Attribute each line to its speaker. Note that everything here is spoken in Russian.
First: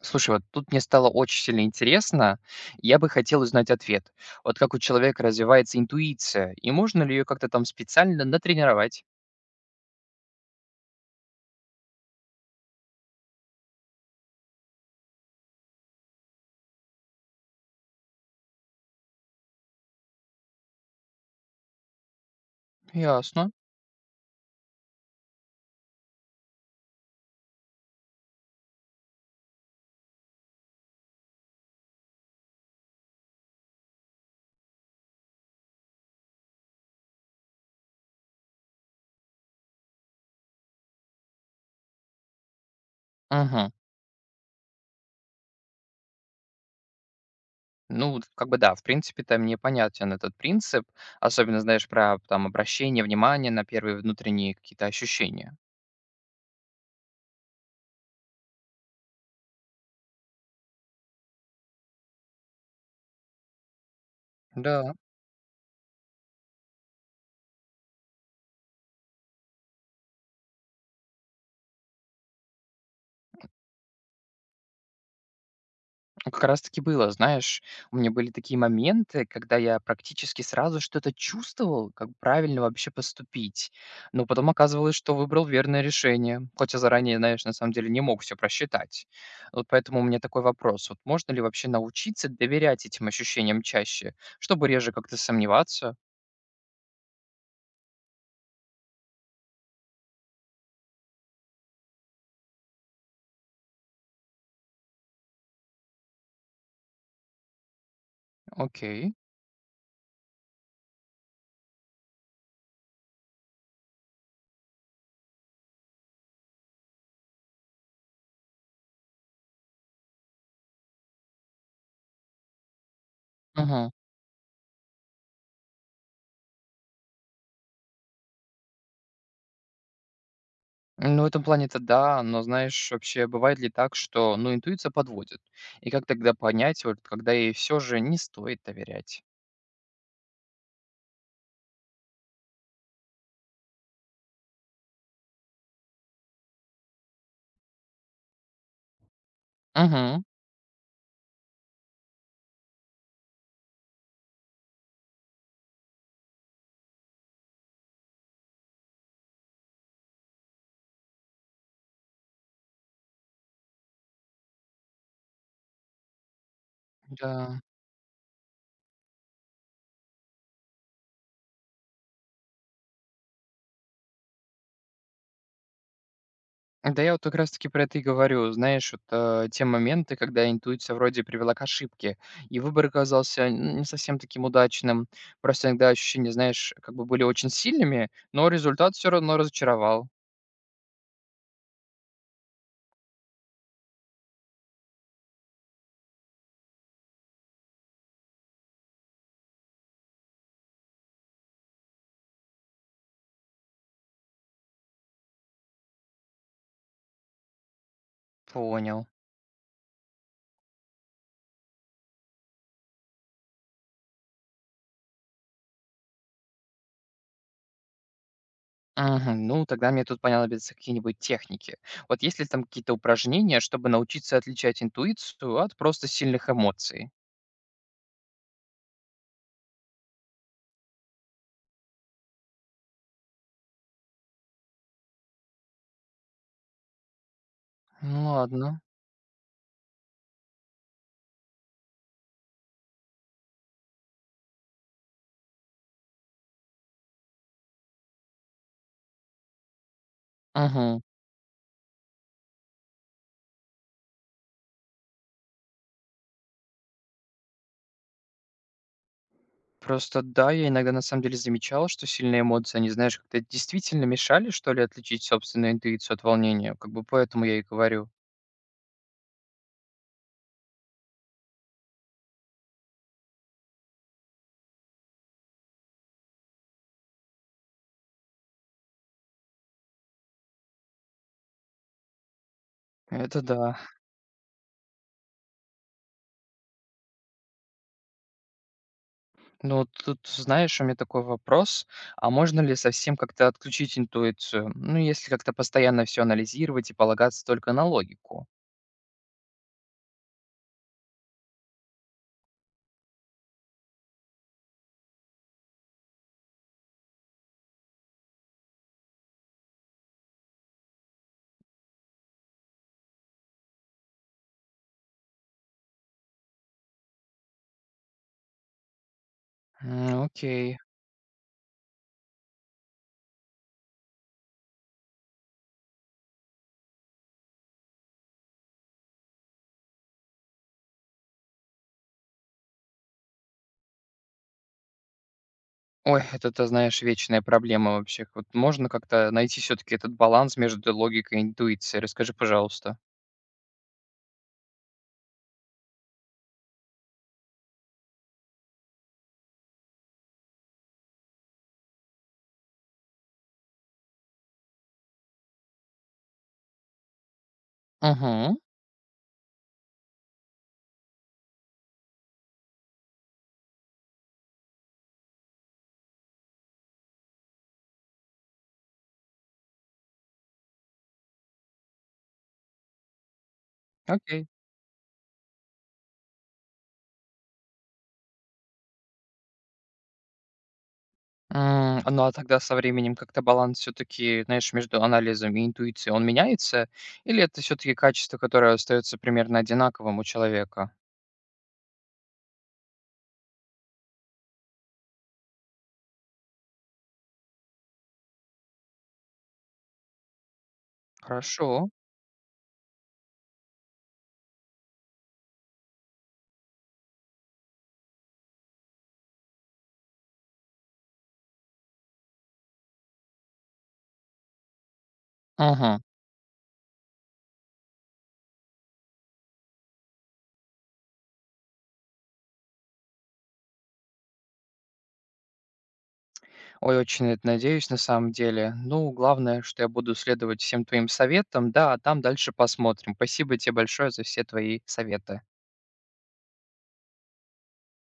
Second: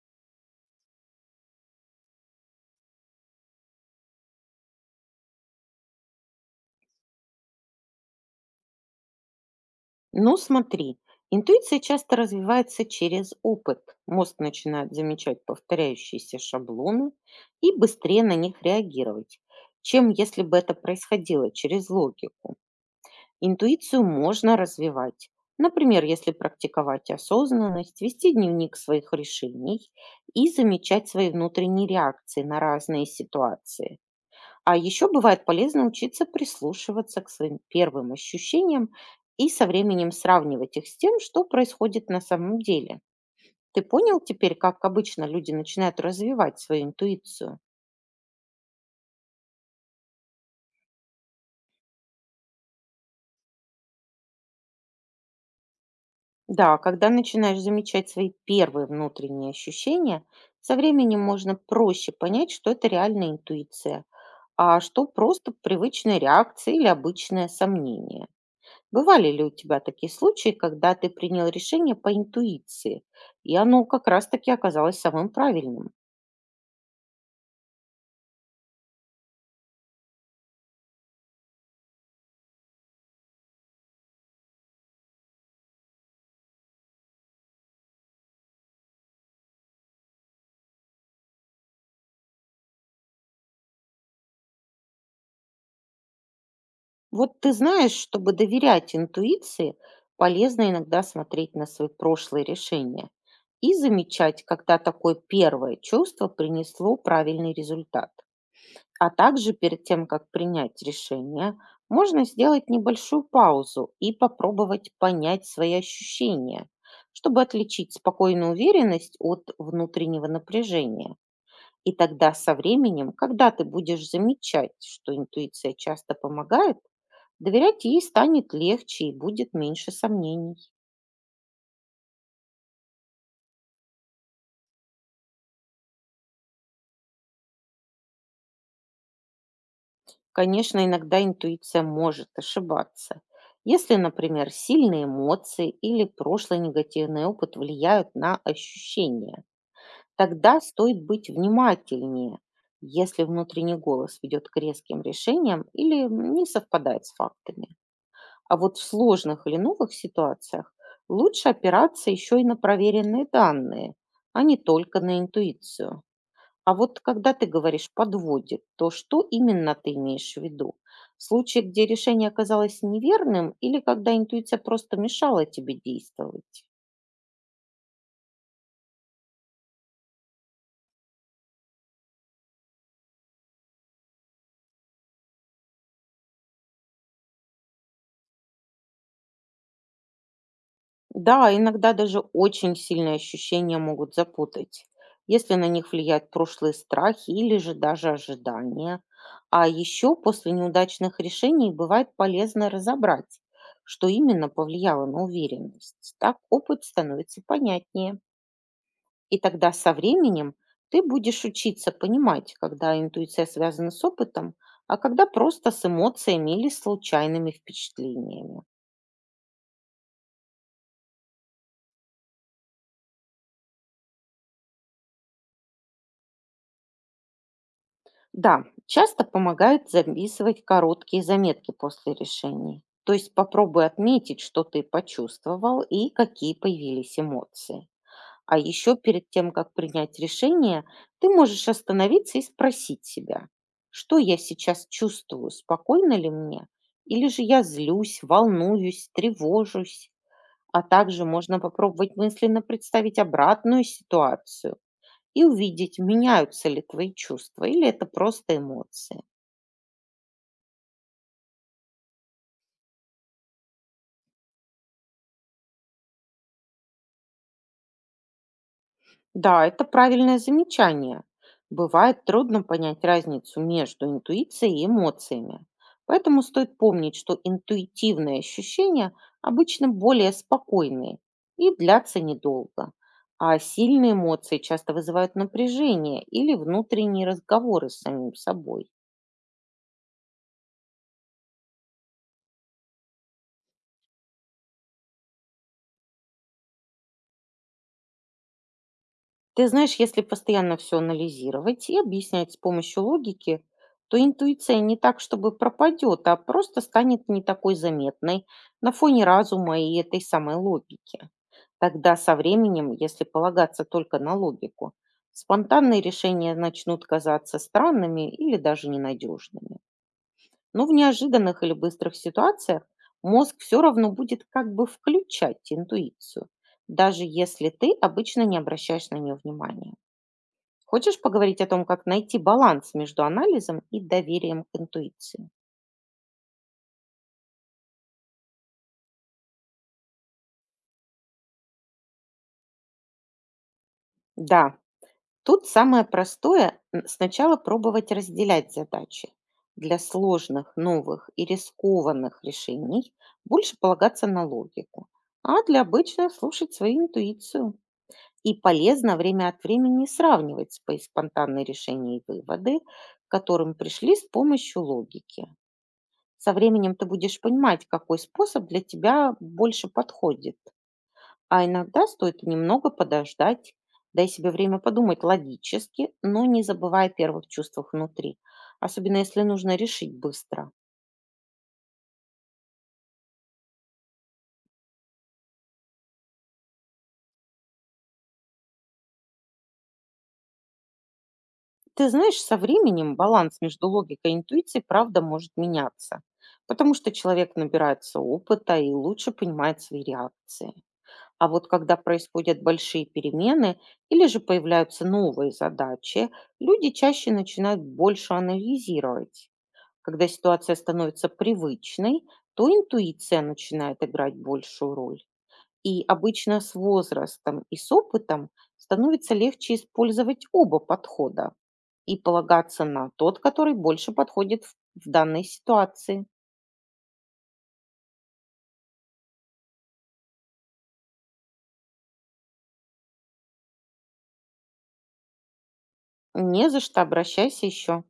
Speaker 1: Слушай, вот тут мне стало очень сильно интересно, и я бы хотел узнать ответ. Вот как у человека развивается интуиция, и можно ли ее как-то там специально натренировать?
Speaker 2: Ну, смотри, интуиция часто развивается через опыт. Мозг начинает замечать повторяющиеся шаблоны и быстрее на них реагировать, чем если бы это происходило через логику.
Speaker 1: Ясно.
Speaker 2: Интуицию можно развивать. Например, если практиковать осознанность, вести дневник своих решений и замечать свои внутренние реакции на разные ситуации. А еще бывает полезно учиться прислушиваться к своим первым ощущениям и со временем сравнивать их с тем, что происходит на самом деле.
Speaker 1: Угу.
Speaker 2: Ты понял теперь, как обычно люди начинают развивать свою интуицию?
Speaker 1: Ну, вот как бы да, в принципе-то мне понятен этот принцип, особенно, знаешь, про там обращение внимания на первые внутренние какие-то ощущения.
Speaker 2: Да, когда начинаешь замечать свои первые внутренние ощущения, со временем можно проще понять, что это реальная интуиция, а
Speaker 1: Да.
Speaker 2: что просто привычная реакция или обычное сомнение. Бывали ли у тебя такие случаи, когда ты принял решение по интуиции, и оно как раз-таки оказалось самым правильным?
Speaker 1: Ну, как раз таки было, знаешь, у меня были такие моменты, когда я практически сразу что-то чувствовал, как правильно вообще поступить. Но потом оказывалось, что выбрал верное решение, хотя заранее, знаешь, на самом деле не мог все просчитать. Вот поэтому у меня такой вопрос. Вот можно ли вообще научиться доверять этим ощущениям чаще, чтобы реже как-то сомневаться?
Speaker 2: Вот ты знаешь, чтобы доверять интуиции, полезно иногда смотреть на свои прошлые решения и замечать, когда такое первое чувство принесло правильный результат. А
Speaker 1: Окей.
Speaker 2: также перед тем, как принять решение, можно сделать небольшую паузу и попробовать понять свои ощущения, чтобы отличить спокойную уверенность от внутреннего напряжения. И тогда со временем, когда ты
Speaker 1: Угу.
Speaker 2: будешь замечать, что интуиция часто помогает, доверять ей станет легче и будет меньше сомнений.
Speaker 1: Ну, в этом плане-то да, но знаешь, вообще бывает ли так, что, ну, интуиция подводит? И как тогда понять, вот, когда ей все же не стоит доверять?
Speaker 2: Конечно, иногда интуиция может ошибаться. Если, например, сильные эмоции или прошлый негативный опыт влияют на ощущения,
Speaker 1: Мгм.
Speaker 2: тогда стоит быть внимательнее, если внутренний голос ведет к резким решениям или не совпадает с фактами. А вот в сложных или новых ситуациях лучше опираться еще и на проверенные данные, а не только на интуицию. А вот когда ты
Speaker 1: Да.
Speaker 2: говоришь «подводит», то что именно ты имеешь в виду? Случай, где решение оказалось неверным или когда интуиция просто мешала тебе действовать?
Speaker 1: Да, я вот как раз таки про это и говорю. Знаешь, вот, те моменты, когда интуиция вроде привела к ошибке, и выбор оказался н не совсем таким удачным. Просто иногда ощущения, знаешь, как бы были очень сильными, но результат все равно разочаровал.
Speaker 2: Да, иногда даже очень сильные ощущения могут запутать, если на них влияют прошлые страхи или же даже ожидания. А еще после неудачных решений бывает полезно разобрать, что именно повлияло на уверенность. Так опыт становится понятнее.
Speaker 1: Понял.
Speaker 2: И тогда со временем ты будешь учиться понимать, когда интуиция связана с опытом, а когда просто с эмоциями или случайными впечатлениями.
Speaker 1: Мгм. Ну, тогда мне тут понадобятся какие-нибудь техники. Вот есть ли там какие-то упражнения, чтобы научиться отличать интуицию от просто сильных эмоций?
Speaker 2: Да, часто помогает записывать короткие заметки после решений. То есть попробуй отметить, что ты почувствовал и какие появились эмоции.
Speaker 1: Ну
Speaker 2: А
Speaker 1: ладно.
Speaker 2: еще перед тем, как принять решение, ты можешь остановиться и спросить себя, что я сейчас чувствую, спокойно ли мне, или же я злюсь, волнуюсь, тревожусь. А
Speaker 1: Мгм.
Speaker 2: также можно попробовать мысленно представить обратную ситуацию и увидеть, меняются ли твои чувства или это просто эмоции.
Speaker 1: Просто да, я иногда на самом деле замечал, что сильные эмоции, они, знаешь, как-то действительно мешали, что ли, отличить собственную интуицию от волнения. Как бы поэтому я и говорю.
Speaker 2: Да, это правильное замечание. Бывает трудно понять разницу между интуицией и эмоциями. Поэтому стоит помнить, что интуитивные ощущения обычно более спокойные и длятся недолго.
Speaker 1: Это
Speaker 2: А
Speaker 1: да.
Speaker 2: сильные эмоции часто вызывают напряжение или внутренние разговоры с самим собой.
Speaker 1: Ну, тут, знаешь, у меня такой вопрос, а можно ли совсем как-то отключить интуицию? Ну, если как-то постоянно все анализировать и полагаться только на логику.
Speaker 2: Ты знаешь, если постоянно все анализировать и объяснять с помощью логики, то интуиция не так, чтобы пропадет, а просто станет не такой заметной на фоне разума и этой самой логики. Тогда со временем, если полагаться только на логику, спонтанные решения начнут казаться странными или даже ненадежными.
Speaker 1: М, окей.
Speaker 2: Но в неожиданных или быстрых ситуациях мозг все равно будет как бы включать интуицию, даже если ты обычно не обращаешь на нее внимания. Хочешь поговорить о том, как найти баланс между анализом и доверием к интуиции?
Speaker 1: Ой, это, ты знаешь, вечная проблема вообще. Вот можно как-то найти все-таки этот баланс между логикой и интуицией? Расскажи, пожалуйста.
Speaker 2: Да, тут самое простое– сначала пробовать разделять задачи. Для сложных, новых и рискованных решений больше полагаться на логику, а для обычных– слушать свою интуицию. И
Speaker 1: Угу,
Speaker 2: полезно время от времени сравнивать свои спонтанные решения и выводы, к которым пришли с помощью логики. Со временем ты будешь понимать, какой способ для тебя больше подходит. А иногда стоит немного подождать, дай
Speaker 1: окей.
Speaker 2: себе время подумать логически, но не забывая о первых чувствах внутри, особенно если нужно решить быстро.
Speaker 1: М, ну, а тогда со временем как-то баланс все таки знаешь, между анализом и интуицией, он меняется? Или это все таки качество, которое остается примерно одинаковым у человека?
Speaker 2: Ты знаешь, со временем баланс между логикой и интуицией, правда, может меняться, потому что человек набирается опыта и лучше понимает свои реакции. А вот
Speaker 1: Хорошо.
Speaker 2: когда происходят большие перемены или же появляются новые задачи, люди чаще начинают больше анализировать. Когда ситуация становится привычной, то интуиция начинает играть большую роль.
Speaker 1: Мгм.
Speaker 2: И обычно с возрастом и с опытом становится легче использовать оба подхода и полагаться на тот, который больше подходит в данной ситуации.
Speaker 1: Ой, очень на это надеюсь на самом деле. Ну, главное, что я буду следовать всем твоим советам, да, а там дальше посмотрим. Спасибо тебе большое за все твои советы.
Speaker 2: Не за что, обращайся еще.